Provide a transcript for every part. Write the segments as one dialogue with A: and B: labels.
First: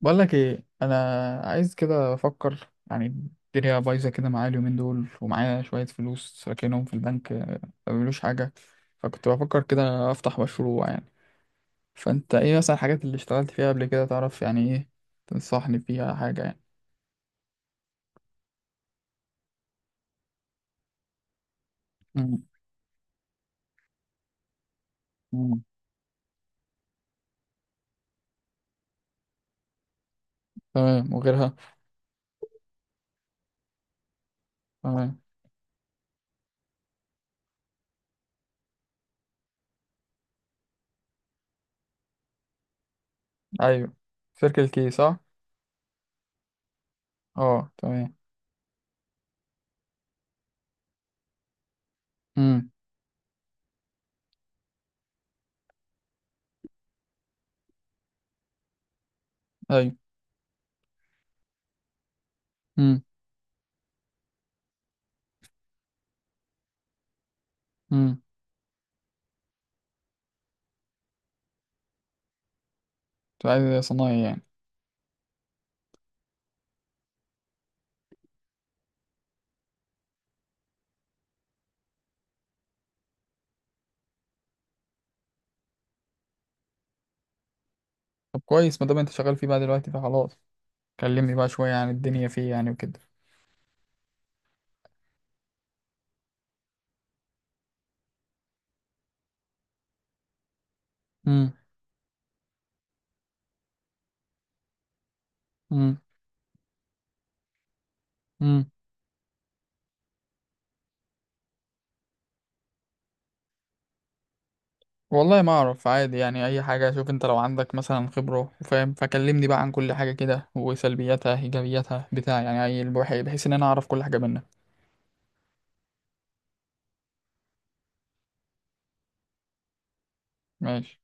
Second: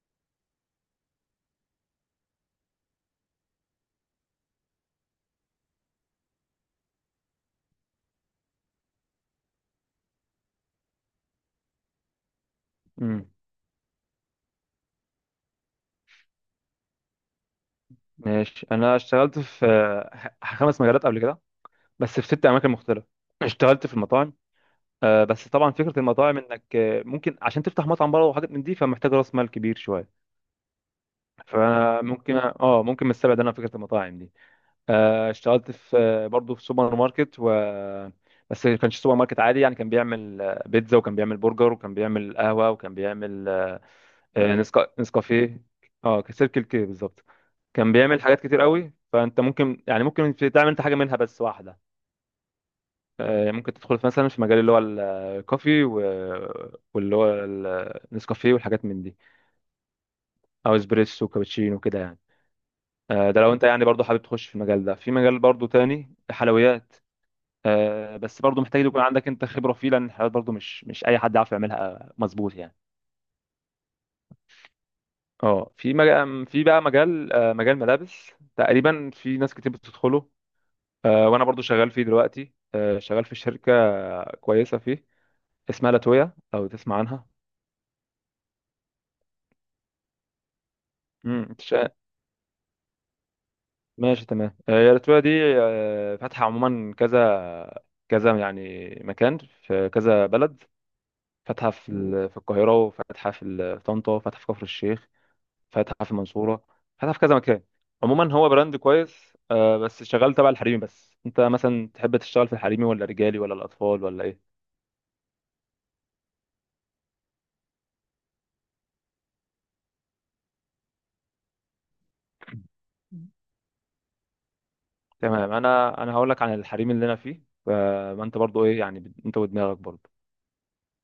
A: بقول لك ايه، انا عايز كده افكر يعني. الدنيا بايظه كده معايا اليومين دول، ومعايا شويه فلوس راكنهم في البنك، ما بيعملوش حاجه. فكنت بفكر كده افتح مشروع يعني. فانت ايه مثلا الحاجات اللي
B: امم
A: اشتغلت فيها قبل كده؟ تعرف يعني ايه تنصحني فيها حاجه يعني؟
B: ماشي. انا اشتغلت في خمس مجالات قبل كده، بس في
A: مم.
B: ست اماكن مختلفه. اشتغلت في المطاعم. بس
A: مم.
B: طبعا فكره المطاعم انك ممكن عشان تفتح مطعم بره وحاجات من دي، فمحتاج راس مال كبير شويه.
A: تمام وغيرها.
B: فممكن ممكن من السبع ده انا فكره المطاعم دي.
A: تمام.
B: اشتغلت في برضه في سوبر ماركت و، بس ما كانش سوبر ماركت عادي يعني. كان بيعمل بيتزا، وكان بيعمل برجر، وكان بيعمل قهوه، وكان بيعمل
A: ايوه، سيركل كي صح؟
B: نسكافيه. اه، سيركل كي بالظبط.
A: اه،
B: كان
A: تمام.
B: بيعمل حاجات كتير قوي، فانت ممكن يعني تعمل انت حاجه منها بس واحده.
A: امم.
B: ممكن تدخل في مثلا في مجال اللي هو الكوفي واللي هو النسكافيه والحاجات من دي،
A: ايوه.
B: او اسبريسو وكابتشينو وكده يعني.
A: امم.
B: ده لو انت يعني برضه حابب تخش في المجال ده. في مجال برضه تاني، حلويات.
A: امم.
B: بس برضه محتاج يكون عندك انت خبره فيه، لان الحلويات برضه مش اي حد يعرف يعملها مظبوط يعني.
A: انت عايز صنايعي يعني؟
B: اه، في مجال، في بقى مجال، مجال ملابس، تقريبا في ناس كتير بتدخله. وانا برضو شغال فيه دلوقتي، شغال في شركه كويسه فيه، اسمها لاتويا لو تسمع عنها.
A: طب كويس، ما دام انت شغال فيه بقى دلوقتي فخلاص. كلمني
B: امم
A: بقى
B: إنت
A: شويه
B: شا-
A: عن الدنيا فيه يعني وكده.
B: ماشي، تمام. هي لاتويا دي فاتحه عموما كذا كذا يعني مكان، في كذا بلد. فاتحه في في القاهره، وفاتحه في في طنطا، وفاتحه في كفر الشيخ،
A: مم.
B: فاتحه في المنصوره، فاتحه في كذا مكان. عموما هو
A: مم.
B: براند كويس. بس شغال تبع الحريمي بس. انت مثلا تحب تشتغل في الحريمي ولا رجالي ولا الاطفال ولا
A: والله ما اعرف، عادي يعني اي حاجه. شوف انت لو عندك مثلا خبره وفاهم، فكلمني بقى عن كل حاجه كده، وسلبياتها ايجابياتها بتاع
B: ايه؟
A: يعني، اي البحي، بحيث ان انا اعرف كل حاجه منك.
B: تمام، انا هقول لك عن الحريم اللي انا فيه. ما انت برضو ايه يعني، انت ودماغك برضو.
A: ماشي.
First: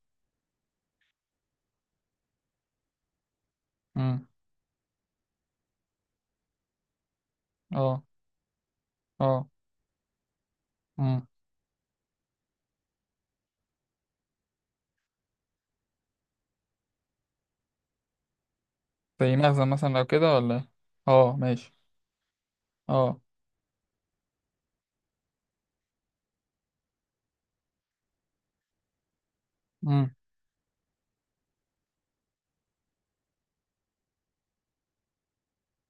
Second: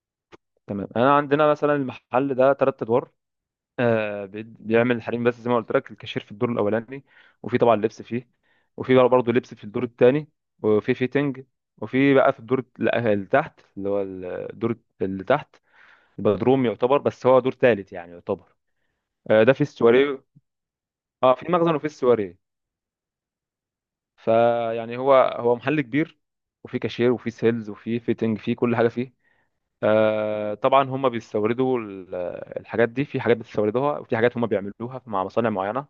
B: تمام. انا عندنا مثلا المحل ده ثلاث ادوار.
A: امم.
B: بيعمل الحريم بس. زي ما قلت لك الكاشير في الدور الاولاني، وفي طبعا
A: اه.
B: لبس فيه، وفي بقى برضو
A: اه.
B: لبس في الدور الثاني، وفي
A: امم.
B: فيتنج، وفي بقى في اللي تحت، اللي هو الدور اللي تحت، البدروم يعتبر، بس هو دور ثالث يعني يعتبر.
A: زي
B: ده في
A: مخزن مثلا لو
B: السواري.
A: كده، ولا إيه؟
B: اه،
A: اه،
B: في
A: ماشي.
B: مخزن وفي السواري.
A: اه.
B: فيعني هو محل كبير، وفيه كاشير وفيه سيلز وفيه فيتنج، فيه كل حاجه فيه.
A: امم.
B: آه طبعا هم بيستوردوا الحاجات دي. في حاجات بتستوردوها، وفي حاجات هم بيعملوها مع مصانع معينه.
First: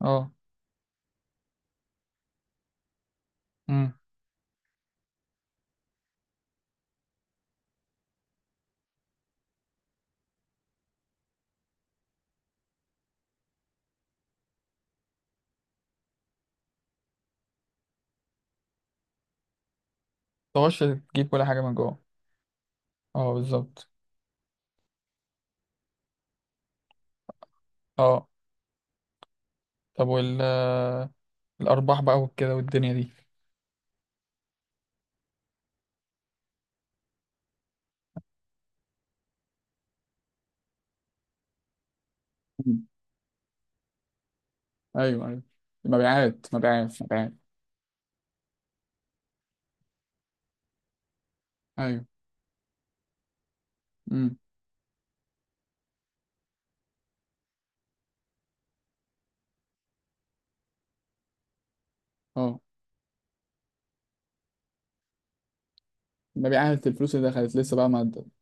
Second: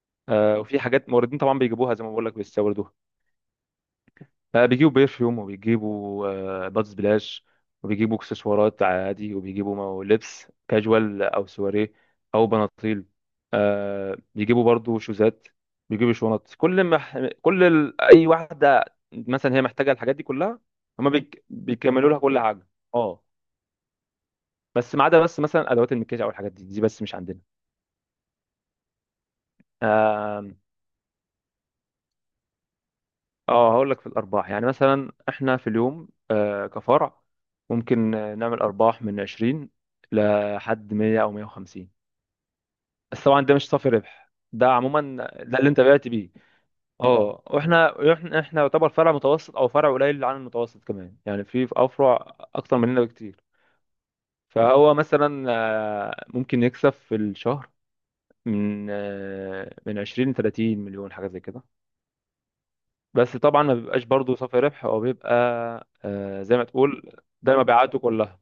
A: اه.
B: آه، وفي حاجات موردين طبعا بيجيبوها زي ما بقول لك بيستوردوها.
A: امم.
B: بيجيبوا برفيوم، وبيجيبوا بادز بلاش، وبيجيبوا اكسسوارات عادي، وبيجيبوا لبس كاجوال او سواريه او بناطيل. بيجيبوا برضو شوزات، بيجيبوا شنط، كل ما كل ال... اي واحده مثلا هي محتاجه الحاجات دي كلها
A: تخش تجيب كل حاجه من
B: بيكملوا
A: جوه.
B: لها كل حاجه. اه،
A: اه، بالظبط.
B: بس ما عدا بس مثلا ادوات المكياج او الحاجات دي، دي بس مش
A: اه. طب، وال
B: عندنا.
A: آه، الارباح بقى وكده والدنيا دي؟
B: اه هقول لك في الارباح. يعني مثلا احنا في اليوم، كفرع، ممكن نعمل ارباح من 20 لحد 100 او 150،
A: مم.
B: بس طبعا ده مش صافي ربح، ده عموما
A: ايوه، ايوه.
B: ده اللي انت بعت بيه.
A: مبيعات مبيعات مبيعات.
B: اه، واحنا احنا احنا يعتبر فرع متوسط او فرع قليل عن المتوسط كمان يعني، في
A: ايوه.
B: افرع اكتر مننا بكتير.
A: امم.
B: فهو مثلا ممكن يكسب في الشهر من من 20 ل 30 مليون، حاجه زي كده.
A: اه،
B: بس طبعا ما بيبقاش برضه صافي ربح، هو بيبقى آه
A: ما
B: زي ما
A: بيعادت
B: تقول،
A: الفلوس اللي دخلت
B: ده
A: لسه بقى ما
B: مبيعاته
A: عد-
B: كلها.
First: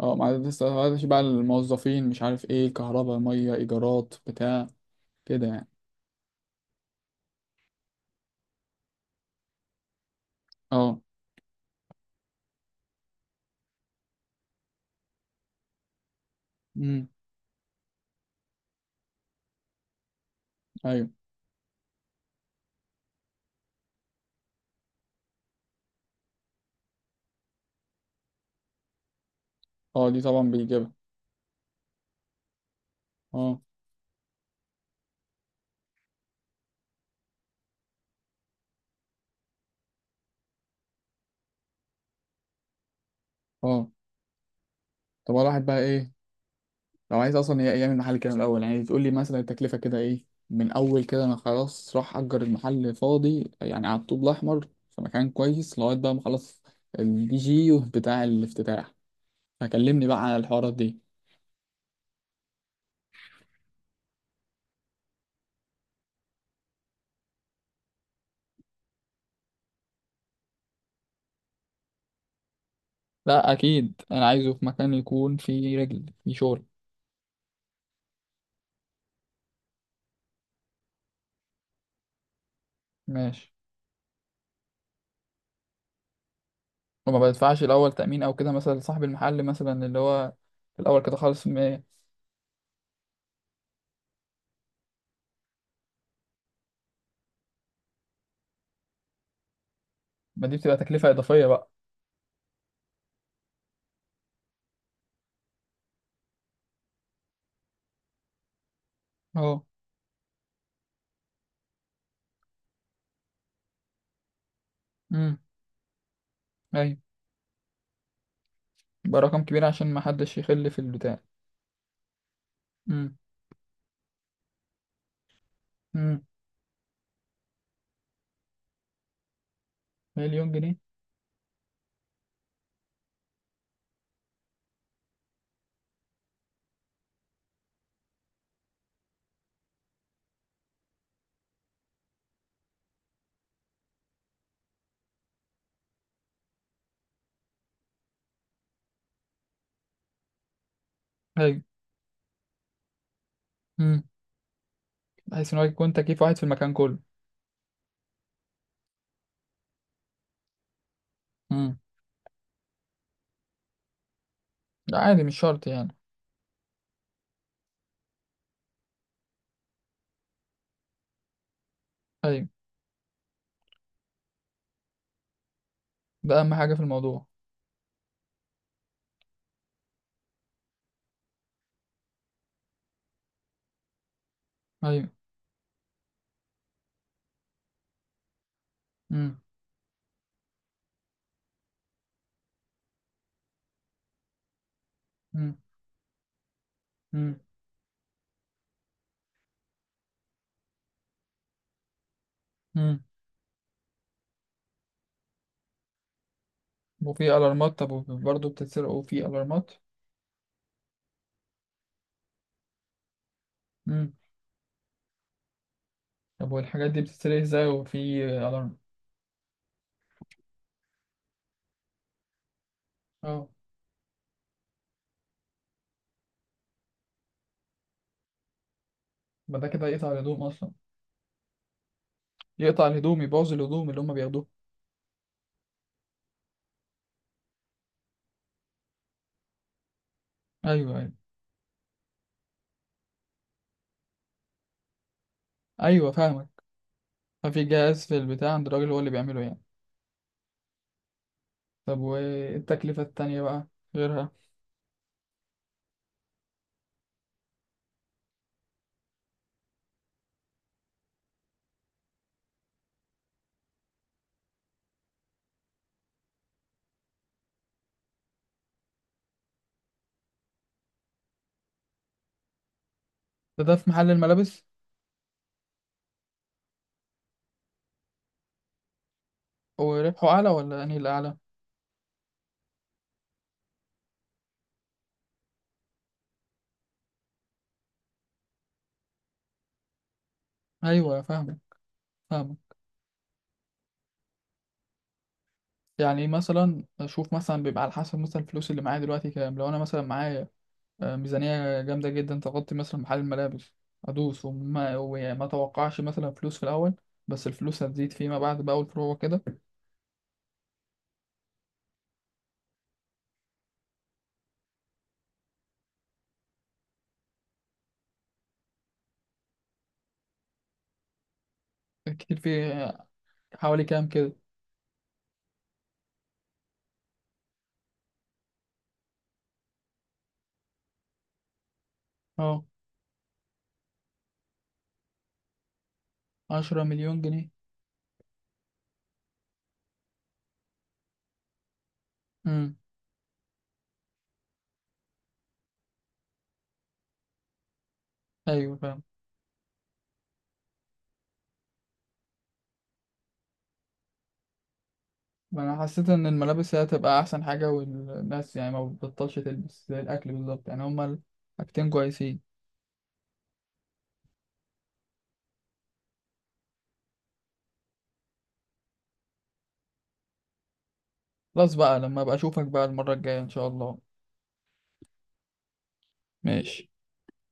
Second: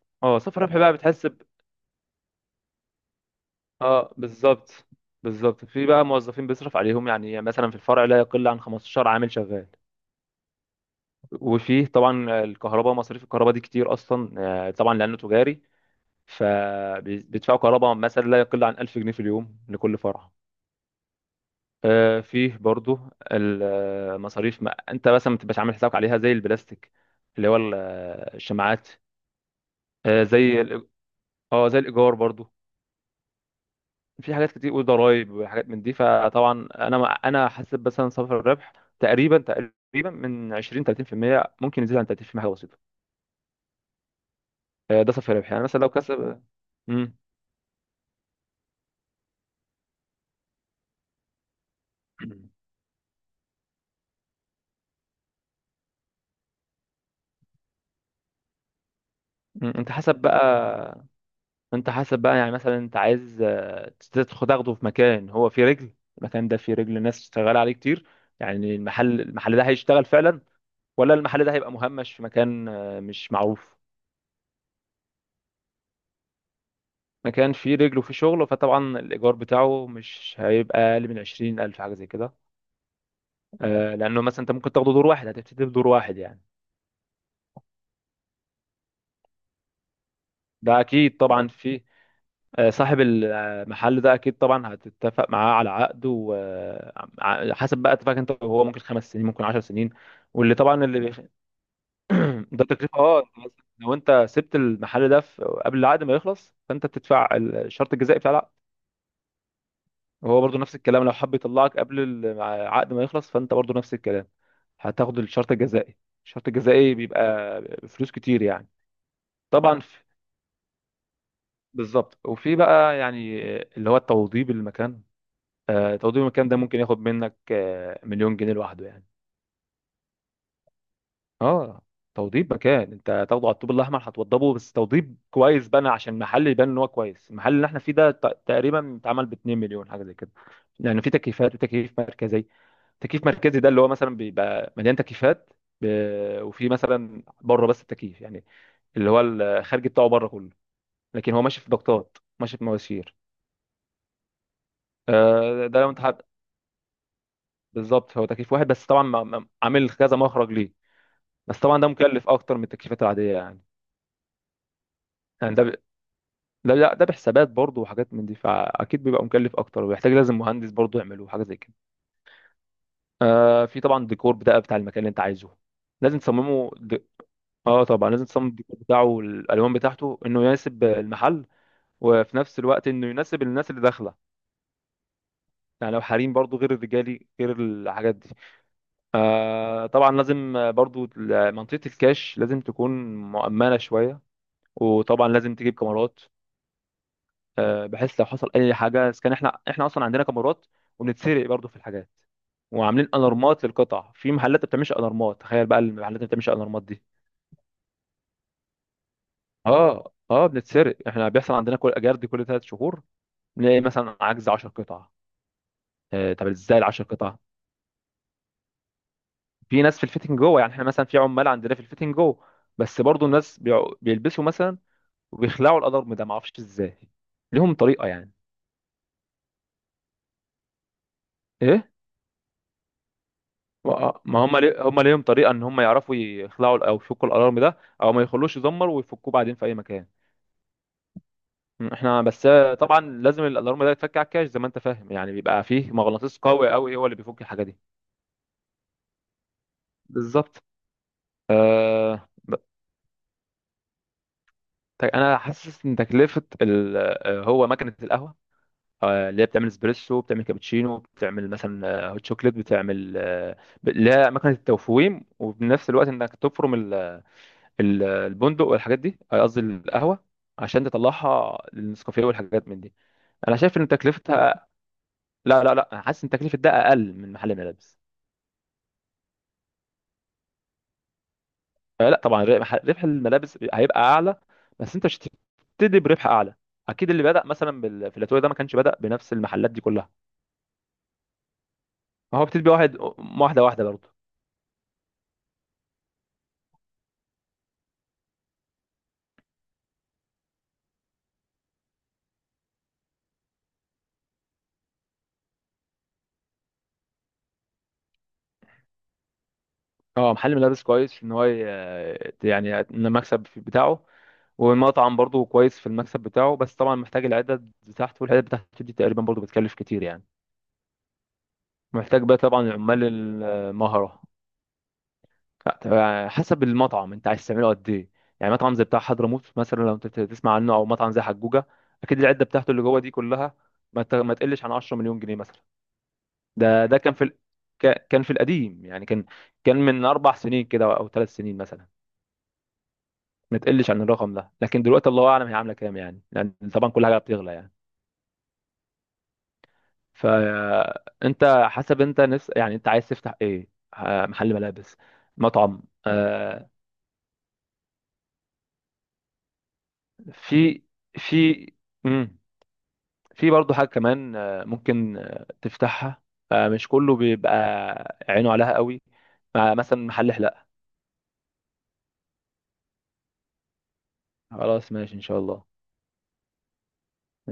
A: اه، ما
B: اه
A: عدت
B: صافي
A: لسه،
B: ربح
A: ما
B: بقى
A: عدتش بقى
B: بتحس
A: الموظفين، مش عارف ايه، كهرباء، ميه،
B: اه
A: ايجارات بتاع.
B: بالظبط.
A: كده يعني.
B: في بقى موظفين بيصرف عليهم، يعني مثلا في الفرع لا يقل عن 15 عامل شغال.
A: اه.
B: وفيه طبعا الكهرباء، مصاريف الكهرباء دي كتير اصلا. طبعا لانه تجاري،
A: امم.
B: فبيدفعوا كهرباء مثلا لا يقل عن 1000 جنيه في اليوم لكل فرع.
A: ايوه.
B: فيه برضو المصاريف، ما انت مثلا ما تبقاش عامل حسابك عليها، زي البلاستيك اللي هو الشماعات.
A: اه. دي
B: آه،
A: طبعا
B: زي الإي-
A: بيجيبها.
B: اه زي الايجار برضو.
A: اه.
B: في حاجات كتير وضرايب وحاجات من دي. فطبعا انا ما- انا حاسب مثلا صافر الربح تقريبا من 20 30%، ممكن يزيد عن 30% حاجه بسيطه.
A: اه.
B: ده صافي
A: طب
B: الربح، يعني
A: الواحد بقى
B: مثلا لو
A: ايه
B: كسب.
A: لو
B: مم.
A: عايز اصلا يعمل محل كده من الاول يعني؟ تقول لي مثلا التكلفه كده ايه من اول كده؟ انا خلاص راح اجر المحل فاضي يعني على الطوب الاحمر، في مكان كويس، لغايه بقى ما اخلص الدي جي بتاع الافتتاح.
B: مم. انت
A: فكلمني
B: حسب
A: بقى على الحوارات دي.
B: بقى. انت حسب بقى. يعني مثلا انت عايز تدخل تاخده في مكان هو فيه رجل، المكان ده فيه رجل، ناس شغاله عليه كتير يعني، المحل ده هيشتغل فعلا، ولا المحل ده هيبقى مهمش في مكان مش
A: لا،
B: معروف.
A: اكيد انا عايزه في مكان يكون فيه رجل فيه شغل.
B: مكان فيه رجله في شغله، فطبعا الإيجار بتاعه مش هيبقى أقل من 20,000، حاجة زي كده.
A: ماشي.
B: لأنه مثلا أنت ممكن تاخده دور واحد، هتبتدي بدور واحد يعني.
A: وما بدفعش الاول تامين او كده مثلا لصاحب المحل، مثلا اللي هو
B: ده
A: في الاول كده
B: أكيد طبعا،
A: خالص،
B: اه
A: ما؟
B: في. صاحب المحل ده أكيد طبعا هتتفق معاه على عقد، وحسب بقى اتفاق أنت وهو، ممكن 5 سنين ممكن 10 سنين.
A: ما
B: واللي
A: دي بتبقى
B: طبعا اللي
A: تكلفه
B: بيخ...
A: اضافيه بقى؟
B: ده تكلفة. أه أنت مثلاً لو أنت سبت المحل ده قبل العقد ما يخلص، فأنت بتدفع الشرط الجزائي بتاع.
A: اه.
B: هو برضو نفس الكلام، لو حب يطلعك قبل العقد ما يخلص، فانت برضو نفس الكلام، هتاخد
A: امم.
B: الشرط الجزائي. الشرط الجزائي
A: ايوه.
B: بيبقى فلوس كتير يعني.
A: يبقى رقم كبير
B: طبعا
A: عشان ما
B: في.
A: حدش يخل في البتاع.
B: بالظبط. وفي بقى
A: امم.
B: يعني اللي هو التوضيب المكان. توضيب
A: امم.
B: المكان ده ممكن ياخد منك 1,000,000 جنيه لوحده يعني.
A: مليون جنيه؟
B: اه، توضيب مكان انت هتاخده على الطوب الاحمر، هتوضبه بس توضيب كويس بقى عشان المحل يبان ان هو كويس. المحل اللي احنا فيه ده تقريبا اتعمل ب 2 مليون، حاجه زي كده. لان في تكييفات وتكييف مركزي. تكييف مركزي ده اللي هو مثلا بيبقى مليان تكييفات، وفي مثلا بره بس التكييف، يعني اللي هو الخارجي بتاعه بره كله، لكن هو ماشي
A: ايوه.
B: في ضغطات، ماشي في مواسير.
A: امم. بحيث ان هو
B: ده لو
A: يكون
B: انت
A: تكييف
B: حابب.
A: واحد في المكان كله.
B: بالظبط، هو تكييف واحد، بس طبعا عامل كذا مخرج ليه. بس
A: امم.
B: طبعا ده مكلف اكتر من التكييفات العاديه يعني.
A: ده عادي مش
B: يعني
A: شرط
B: ده،
A: يعني؟
B: لا، ده بحسابات برضه وحاجات من دي، فاكيد بيبقى مكلف اكتر، ويحتاج لازم مهندس برضه يعمله، حاجه زي كده.
A: ايوه.
B: آه في طبعا ديكور بقى بتاع المكان اللي انت عايزه، لازم
A: ده اهم حاجه في الموضوع.
B: اه طبعا لازم تصمم الديكور بتاعه والالوان بتاعته، انه يناسب المحل، وفي نفس الوقت انه يناسب الناس اللي داخله.
A: ايوه.
B: يعني لو حريم برضه، غير الرجالي، غير الحاجات دي.
A: امم.
B: آه طبعا لازم برضه منطقه الكاش لازم تكون مؤمنه شويه، وطبعا لازم
A: امم.
B: تجيب كاميرات.
A: امم.
B: بحيث لو حصل اي حاجه. اذا كان احنا اصلا عندنا كاميرات، وبنتسرق برضو في الحاجات.
A: امم.
B: وعاملين الارمات للقطع، في محلات ما بتعملش الارمات، تخيل بقى المحلات اللي ما بتعملش الارمات دي.
A: وفي الارمات؟ طب برضه بتتسرق وفي الارمات؟
B: اه، بنتسرق احنا. بيحصل عندنا كل جرد كل 3 شهور، بنلاقي مثلا عجز 10 قطع. طب
A: طب
B: ازاي ال
A: والحاجات دي
B: 10 قطع؟
A: بتتسرق ازاي وفي الارم؟
B: في ناس في الفيتنج جوه. يعني احنا مثلا في عمال عندنا في الفيتنج جوه، بس برضو
A: اه،
B: الناس بيلبسوا مثلا وبيخلعوا الالارم ده، ما اعرفش ازاي، ليهم طريقه يعني.
A: ما ده كده يقطع الهدوم اصلا.
B: ايه
A: يقطع الهدوم، يبوظ الهدوم اللي هم
B: ما ما
A: بياخدوه.
B: هم لي... هم ليهم طريقه ان هم يعرفوا يخلعوا او يفكوا الالارم ده، او ما يخلوش يزمر، ويفكوه بعدين في اي مكان.
A: ايوه، ايوه.
B: احنا بس طبعا لازم الالارم ده يتفك على الكاش، زي ما انت فاهم يعني، بيبقى فيه
A: ايوه،
B: مغناطيس
A: فاهمك.
B: قوي هو اللي بيفك
A: ففي
B: الحاجه دي.
A: جهاز في البتاع عند الراجل هو اللي بيعمله يعني؟
B: بالظبط.
A: طب
B: أه... ب-
A: والتكلفة التانية بقى غيرها؟
B: انا حاسس ان تكلفه ال... آه، هو مكنه القهوه، اللي هي بتعمل اسبريسو، بتعمل كابتشينو، بتعمل مثلا هوت شوكليت، بتعمل اللي هي مكنه التوفويم، وبنفس الوقت انك تفرم البندق والحاجات دي، قصدي القهوه، عشان تطلعها للنسكافيه والحاجات من دي. انا
A: ده
B: شايف ان
A: في محل الملابس؟
B: تكلفتها، لا، انا حاسس ان تكلفه ده اقل من محل الملابس.
A: وربحه اعلى ولا انهي الاعلى؟
B: لا طبعا، ربح الملابس هيبقى اعلى، بس انت مش هتبتدي بربح اعلى. اكيد اللي بدأ مثلا في الاتوبيس ده، ما كانش بدأ بنفس المحلات دي كلها.
A: ايوه، فاهمك،
B: ما هو بتبقى
A: فاهمك.
B: واحد، واحده برضه.
A: يعني مثلا اشوف مثلا بيبقى على حسب مثلا الفلوس اللي معايا دلوقتي كام. لو انا مثلا معايا ميزانية جامدة جدا تغطي مثلا محل الملابس، أدوس وما توقعش مثلا فلوس في الأول، بس الفلوس هتزيد فيما بعد بقى والفروع كده.
B: اه محل ملابس كويس، يعني إن المكسب بتاعه. والمطعم برضه كويس في المكسب بتاعه، بس طبعا محتاج العدد بتاعته، والعدد بتاعته دي تقريبا برضه بتكلف كتير يعني، محتاج بقى
A: كتير
B: طبعا
A: في؟
B: العمال
A: حوالي كام
B: المهرة.
A: كده؟
B: لا، حسب المطعم انت عايز تعمله قد ايه. يعني مطعم زي بتاع حضرموت مثلا لو انت تسمع عنه، او مطعم زي حجوجة، اكيد العدة
A: اه،
B: بتاعته اللي جوه دي كلها ما تقلش عن 10 مليون جنيه مثلا.
A: عشرة
B: ده ده كان
A: مليون
B: في
A: جنيه
B: كان في القديم يعني، كان، كان من 4 سنين كده او 3 سنين مثلا.
A: امم.
B: ما تقلش عن الرقم ده، لكن دلوقتي الله اعلم هي عامله كام يعني، لان طبعا كل حاجه بتغلى يعني.
A: أيوة، فاهم.
B: فانت حسب انت نفس، يعني انت عايز تفتح ايه؟ محل ملابس،
A: ما أنا
B: مطعم،
A: حسيت إن
B: آه،
A: الملابس هي هتبقى أحسن حاجة، والناس يعني ما بتبطلش تلبس زي الأكل بالظبط يعني،
B: في
A: هما
B: في
A: الحاجتين
B: مم.
A: كويسين.
B: في برضه حاجه كمان ممكن تفتحها، مش كله بيبقى عينه عليها قوي، مثلا محل حلاقه.
A: خلاص بقى، لما أبقى أشوفك بقى المرة الجاية إن شاء الله.
B: خلاص ماشي، ان شاء الله.
A: ماشي.